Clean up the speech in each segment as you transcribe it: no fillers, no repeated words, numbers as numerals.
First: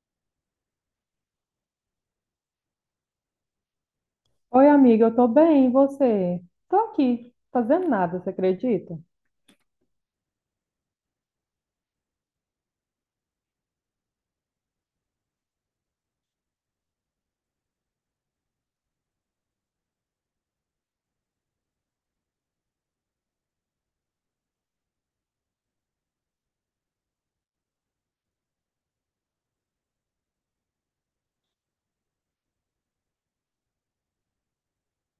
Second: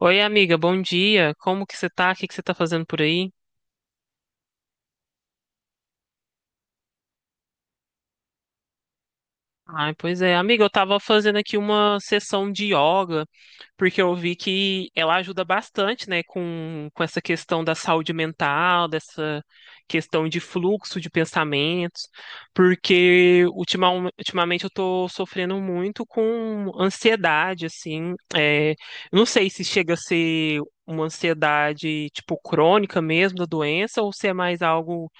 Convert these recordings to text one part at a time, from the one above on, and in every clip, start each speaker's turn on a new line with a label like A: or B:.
A: Oi, amiga, bom dia. Como que você tá? O que que você tá fazendo por aí?
B: Oi, amiga, eu tô bem, e você? Tô aqui, fazendo nada, você acredita?
A: Ai, pois é, amiga, eu tava fazendo aqui uma sessão de yoga, porque eu vi que ela ajuda bastante, né, com essa questão da saúde mental, dessa questão de fluxo de pensamentos, porque ultima, ultimamente eu tô sofrendo muito com ansiedade, assim, eu não sei se chega a ser uma ansiedade, tipo, crônica mesmo da doença, ou se é mais algo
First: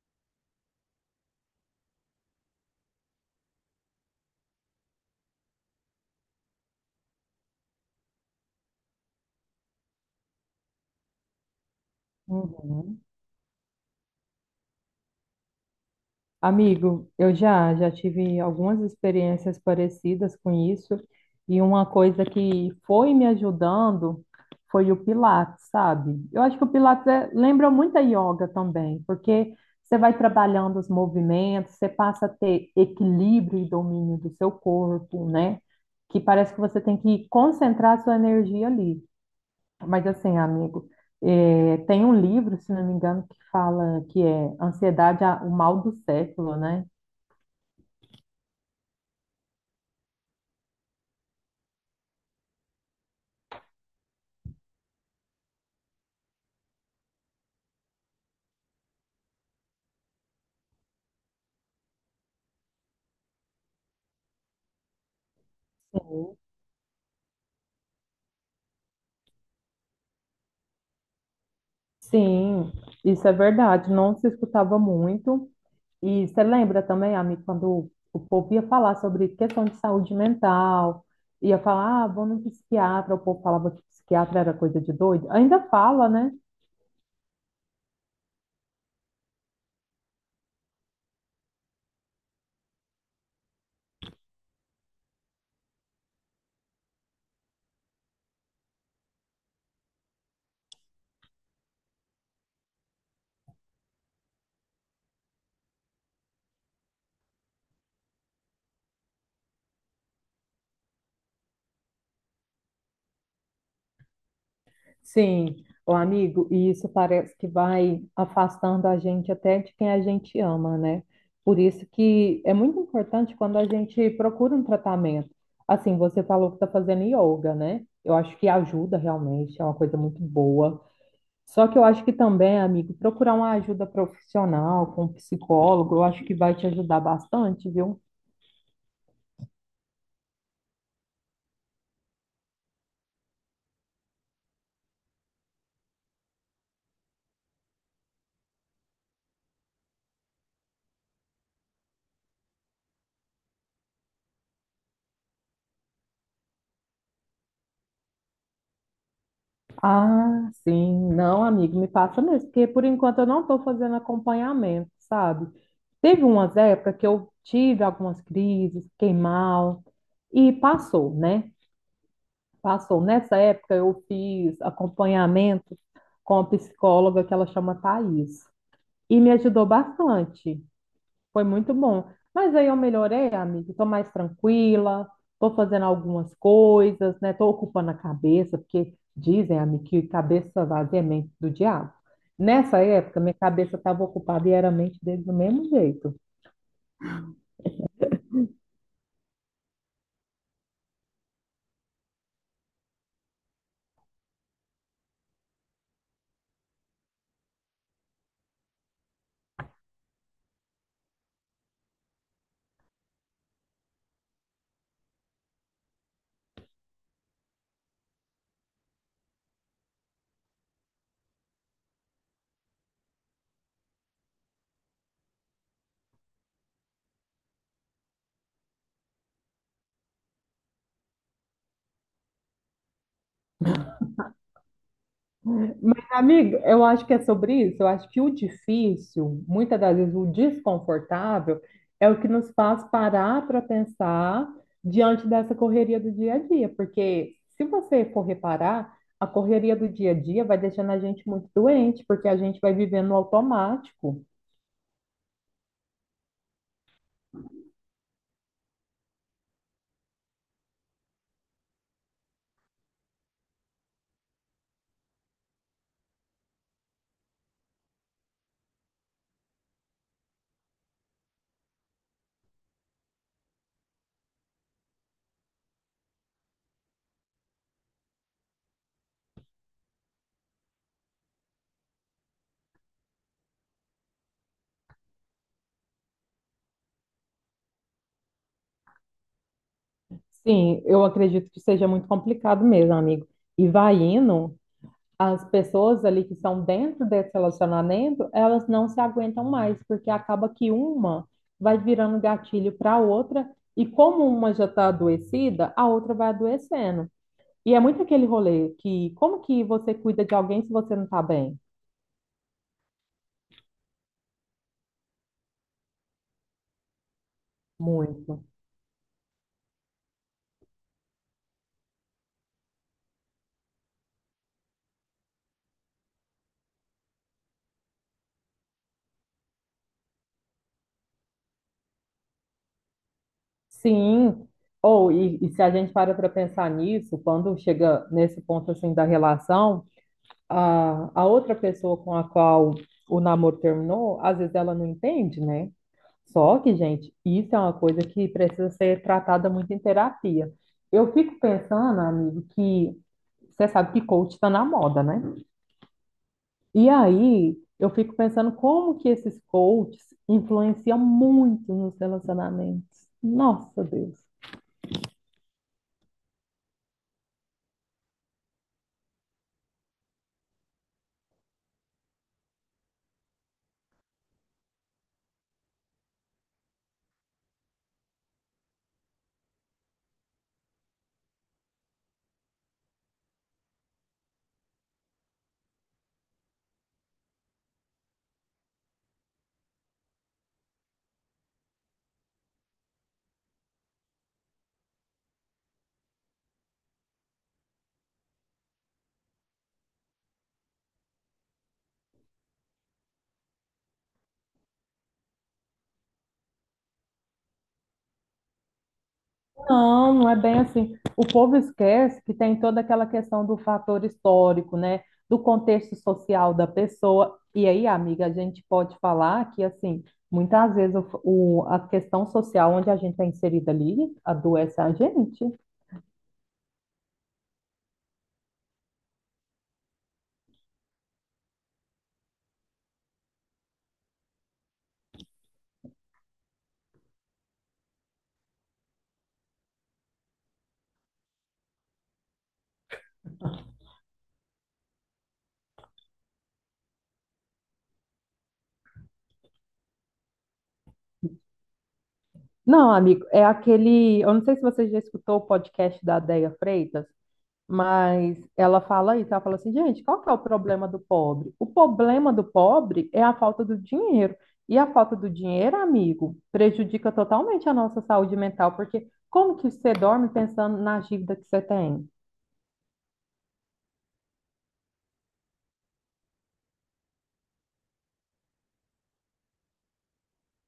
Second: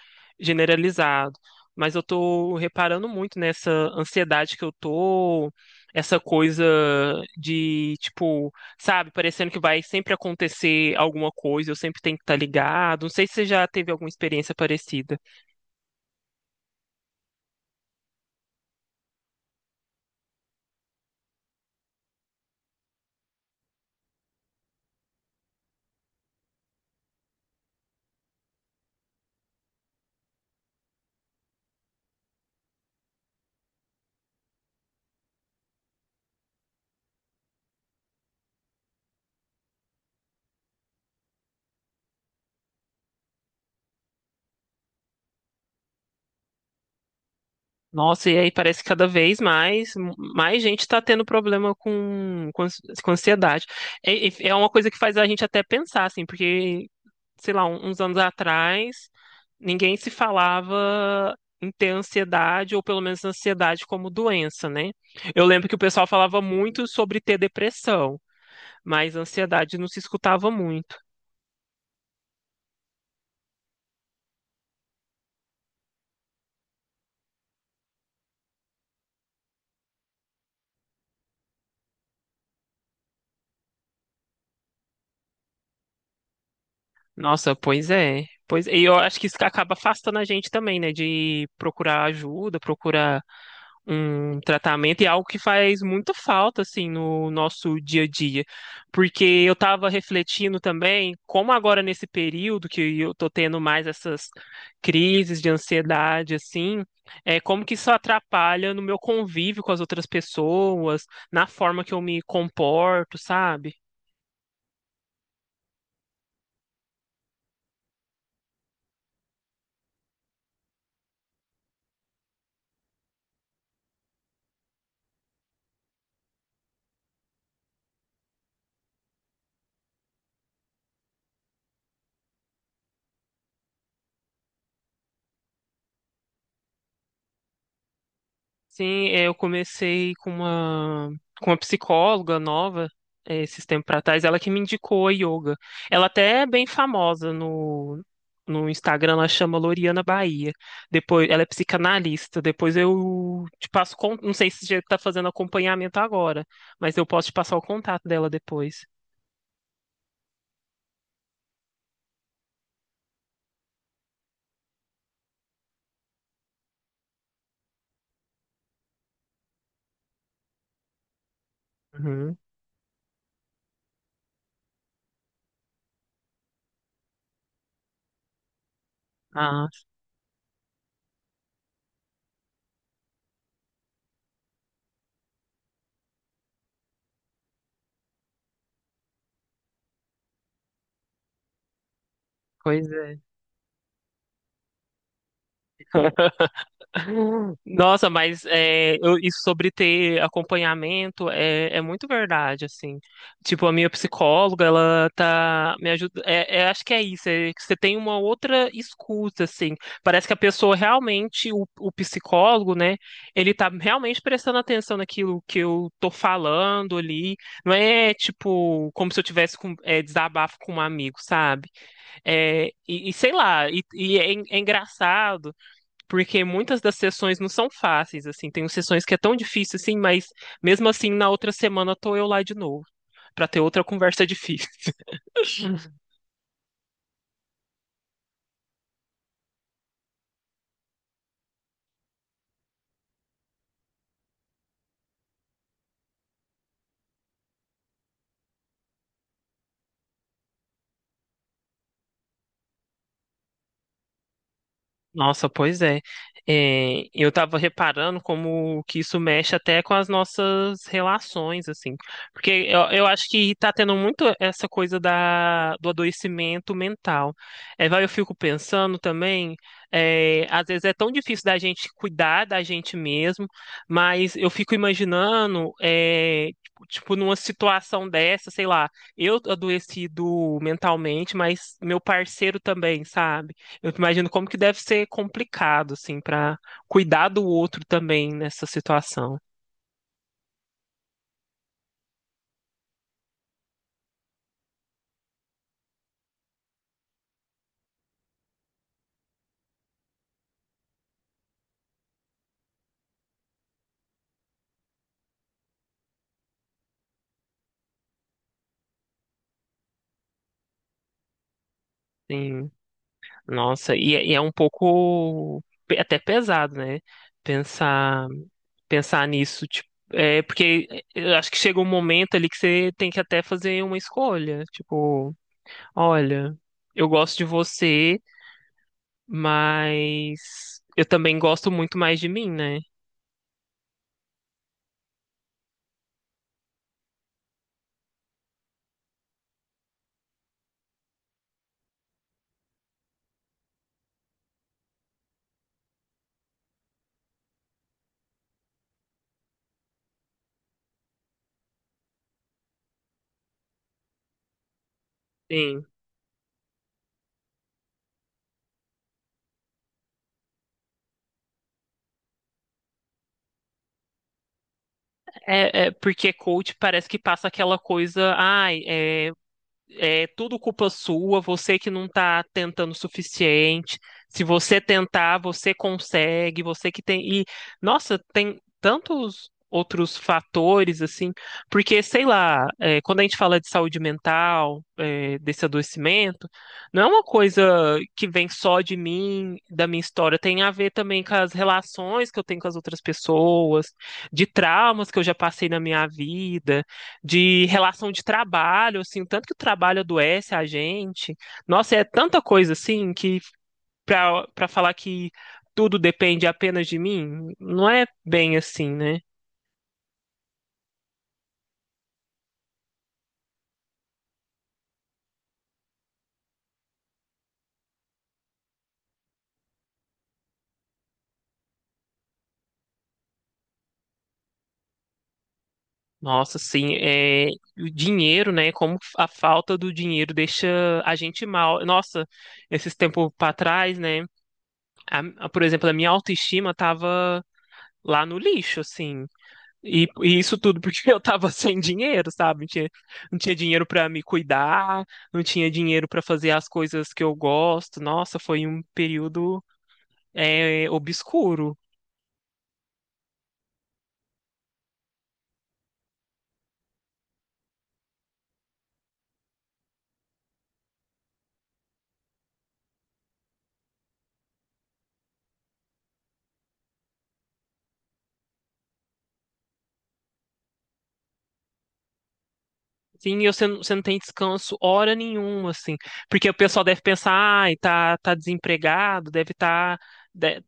A: generalizado, mas eu tô reparando muito nessa ansiedade que eu tô, essa coisa de, tipo, sabe, parecendo que vai sempre acontecer alguma coisa, eu sempre tenho que estar
B: Uhum.
A: ligado. Não sei se você já teve alguma experiência parecida.
B: Amigo, eu já tive algumas experiências parecidas com isso, e uma coisa que foi me ajudando foi o Pilates, sabe? Eu acho que o lembra muito a yoga também, porque você vai trabalhando os movimentos, você passa a ter equilíbrio e domínio do seu corpo, né? Que parece que você tem que concentrar a sua energia ali. Mas assim, amigo, tem um livro, se não me engano, que fala que é Ansiedade, o mal do século, né?
A: Nossa, e aí parece que cada vez mais, mais gente está tendo problema com ansiedade. É, é uma coisa que faz a gente até pensar, assim, porque, sei lá, uns anos atrás, ninguém se falava em ter ansiedade, ou pelo menos ansiedade como doença, né? Eu lembro que o pessoal
B: Sim.
A: falava muito sobre ter depressão, mas ansiedade não se escutava muito.
B: Sim, isso é verdade. Não se escutava muito. E você lembra também, amigo, quando o povo ia falar sobre questão de saúde mental, ia falar, ah, vou no psiquiatra, o povo falava que psiquiatra era coisa de doido. Ainda fala, né?
A: Nossa, pois é. Pois, e eu acho que isso acaba afastando a gente também, né? De procurar ajuda, procurar um tratamento, e é algo que faz muita falta assim no nosso dia a dia, porque eu estava refletindo também como agora nesse período que eu tô tendo mais essas crises de ansiedade assim, é como que isso atrapalha no meu convívio com as outras pessoas, na forma que eu me comporto, sabe?
B: Sim, o amigo, e isso parece que vai afastando a gente até de quem a gente ama, né? Por isso que é muito importante quando a gente procura um tratamento. Assim, você falou que está fazendo yoga, né? Eu acho que ajuda realmente, é uma coisa muito boa. Só que eu acho que também, amigo, procurar uma ajuda profissional com um psicólogo, eu acho que vai te ajudar bastante, viu?
A: Sim, eu comecei com uma psicóloga nova, é, esses tempos para trás, ela que me indicou a yoga. Ela até é bem famosa no Instagram, ela chama Loriana Bahia. Depois, ela é psicanalista. Depois eu te passo, não sei se você está fazendo acompanhamento agora, mas eu posso te passar o contato dela depois.
B: Ah, sim. Não, amigo, me passa mesmo, porque por enquanto eu não estou fazendo acompanhamento, sabe? Teve umas épocas que eu tive algumas crises, fiquei mal, e passou, né?
A: Uhum.
B: Passou. Nessa época eu fiz acompanhamento com a psicóloga que ela chama Thaís, e me ajudou
A: Ah,
B: bastante. Foi muito bom. Mas aí eu melhorei, amiga. Tô mais tranquila, tô fazendo algumas coisas, né? Tô ocupando a cabeça, porque dizem, amiga, que cabeça vazia é mente do diabo. Nessa
A: pois é.
B: época, minha cabeça estava ocupada e era mente dele do mesmo jeito.
A: Nossa, mas é, isso sobre ter acompanhamento é muito verdade, assim. Tipo, a minha psicóloga, ela tá me ajudando. Acho que é isso, é que você tem uma outra escuta, assim. Parece que a pessoa realmente, o psicólogo, né, ele tá realmente prestando atenção naquilo que eu tô falando ali. Não é, tipo, como se eu tivesse com, é, desabafo com um amigo, sabe? E sei lá, é engraçado, porque muitas das sessões não são fáceis, assim, tem sessões que é tão difícil assim, mas mesmo assim na outra semana tô eu lá de novo, para ter outra conversa difícil.
B: Mas, amigo, eu acho que é sobre isso. Eu acho que o difícil, muitas das vezes o desconfortável, é o que nos faz parar para pensar diante dessa correria do dia a dia. Porque se você for reparar, a correria do dia a dia vai deixando a gente muito doente, porque a gente vai vivendo no automático.
A: Nossa, pois é. É, eu tava reparando como que isso mexe até com as nossas relações, assim. Porque eu acho que tá tendo muito essa coisa do adoecimento mental. É, vai, eu fico pensando também, é, às vezes é tão difícil da gente cuidar da gente mesmo, mas eu fico imaginando, é, tipo, numa situação dessa, sei lá, eu adoecido mentalmente, mas meu parceiro também, sabe? Eu imagino como que deve ser complicado, assim, para cuidar do outro também nessa situação.
B: Sim, eu acredito que seja muito complicado mesmo, amigo. E vai indo. As pessoas ali que estão dentro desse relacionamento, elas não se aguentam mais, porque acaba que uma vai virando gatilho para a outra, e como uma já está adoecida, a outra vai adoecendo. E é muito aquele rolê que como que você cuida de alguém se você não está bem?
A: Sim, nossa, e é um pouco até pesado, né? Pensar,
B: Muito.
A: Pensar nisso, tipo, é porque é, eu acho que chega um momento ali que você tem que até fazer uma escolha, tipo, olha, eu gosto de você, mas eu também gosto muito mais de mim, né?
B: Sim. Ou e se a gente para pensar nisso, quando chega nesse ponto assim da relação, a outra pessoa com a qual o namoro terminou, às vezes ela não entende, né? Só que, gente, isso é uma coisa que precisa ser tratada muito em terapia. Eu fico pensando, amigo, que você sabe que coach está na moda, né?
A: Sim.
B: E aí eu fico pensando como que esses coaches influenciam muito nos relacionamentos. Nossa, Deus.
A: Porque coach parece que passa aquela coisa, ai, é tudo culpa sua, você que não está tentando o suficiente. Se você tentar, você consegue, você que tem. E, nossa, tem tantos outros fatores, assim, porque, sei lá, é, quando a gente fala de saúde mental, é, desse adoecimento, não é uma coisa que vem só de mim, da minha história, tem a ver também com as relações que eu tenho com as outras pessoas, de traumas que eu já passei na minha vida, de relação de trabalho, assim, o tanto que o trabalho adoece a gente. Nossa, é tanta coisa assim que para falar que tudo depende apenas de mim, não é bem assim, né?
B: Não, não é bem assim. O povo esquece que tem toda aquela questão do fator histórico, né? Do contexto social da pessoa. E aí, amiga, a gente pode falar que, assim, muitas vezes a questão social onde a gente é inserida ali adoece a gente.
A: Nossa, sim, é, o dinheiro, né? Como a falta do dinheiro deixa a gente mal. Nossa, esses tempos para trás, né? Por exemplo, a minha autoestima tava lá no lixo, assim. E isso tudo porque eu tava sem dinheiro, sabe? Não tinha dinheiro pra me cuidar, não tinha dinheiro pra fazer as coisas que eu gosto. Nossa, foi um período, é, obscuro.
B: Não, amigo, é aquele. Eu não sei se você já escutou o podcast da Déia Freitas. Mas ela fala isso, ela fala assim, gente, qual que é o problema do pobre? O problema do pobre é a falta do dinheiro. E a falta do dinheiro, amigo, prejudica totalmente a nossa saúde mental, porque como que você dorme pensando na dívida que você tem?
A: Sim, e você não tem descanso hora nenhuma, assim. Porque o pessoal deve pensar, ai, tá desempregado,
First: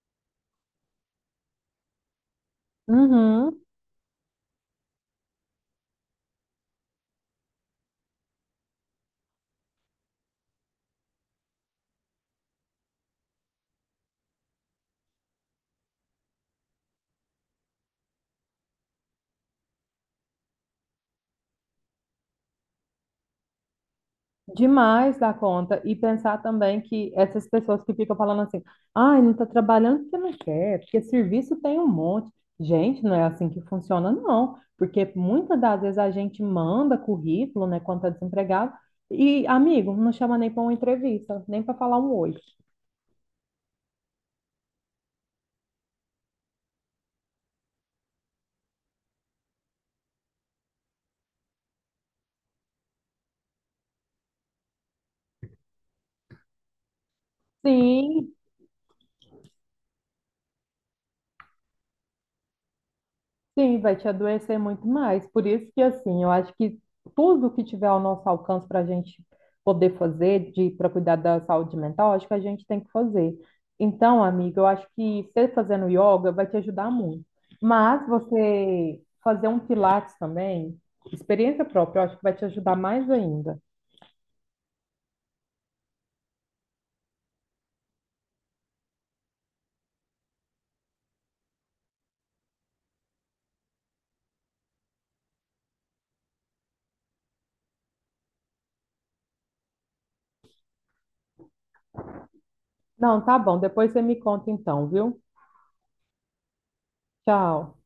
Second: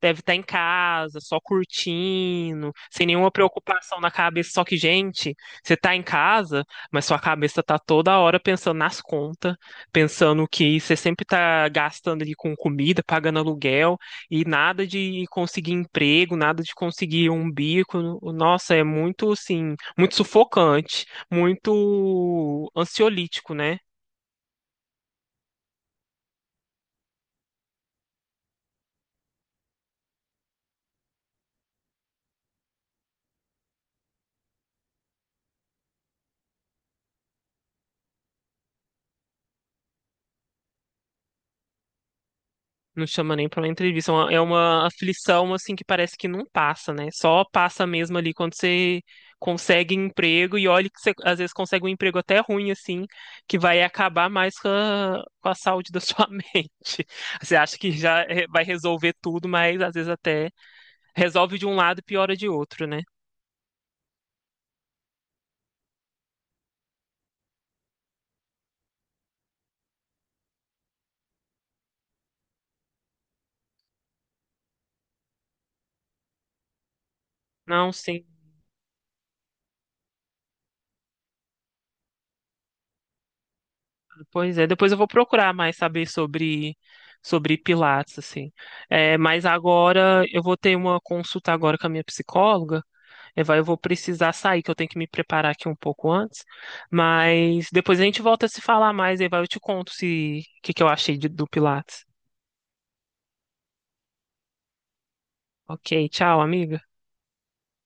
A: deve tá em casa, só curtindo, sem nenhuma
B: Uhum.
A: preocupação na cabeça. Só que, gente, você tá em casa, mas sua cabeça tá toda hora pensando nas contas, pensando que você sempre tá gastando ali com comida, pagando aluguel, e nada de conseguir emprego, nada de conseguir um bico. Nossa, é muito, assim, muito sufocante, muito ansiolítico, né?
B: Demais da conta. E pensar também que essas pessoas que ficam falando assim, ai, não está trabalhando porque não quer, porque serviço tem um monte. Gente, não é assim que funciona, não. Porque muitas das vezes a gente manda currículo, né, quando tá desempregado, e, amigo, não chama nem para uma entrevista, nem para falar um oi.
A: Não chama nem pra uma entrevista. É uma aflição, assim, que parece que não passa, né? Só passa mesmo ali quando você consegue emprego, e olha que você, às vezes, consegue um emprego até ruim, assim, que vai acabar mais com a saúde da sua mente. Você acha que
B: Sim,
A: vai resolver tudo, mas às vezes até resolve de um lado e piora de outro, né?
B: sim, vai te adoecer muito mais. Por isso que, assim, eu acho que tudo que tiver ao nosso alcance para a gente poder fazer de para cuidar da saúde mental, acho que a gente tem que fazer. Então, amiga, eu acho que você fazendo yoga vai te ajudar muito.
A: Não,
B: Mas
A: sim.
B: você fazer um pilates também, experiência própria, eu acho que vai te ajudar mais ainda.
A: Pois é, depois eu vou procurar mais saber sobre Pilates, assim. É, mas agora eu vou ter uma consulta agora com a minha psicóloga. Eu vou precisar sair, que eu tenho que me preparar aqui um pouco antes. Mas depois a gente volta a se falar mais, aí vai, eu te conto se o que, que eu achei do Pilates.
B: Não, tá bom. Depois você me conta então, viu?
A: Ok, tchau, amiga.
B: Tchau.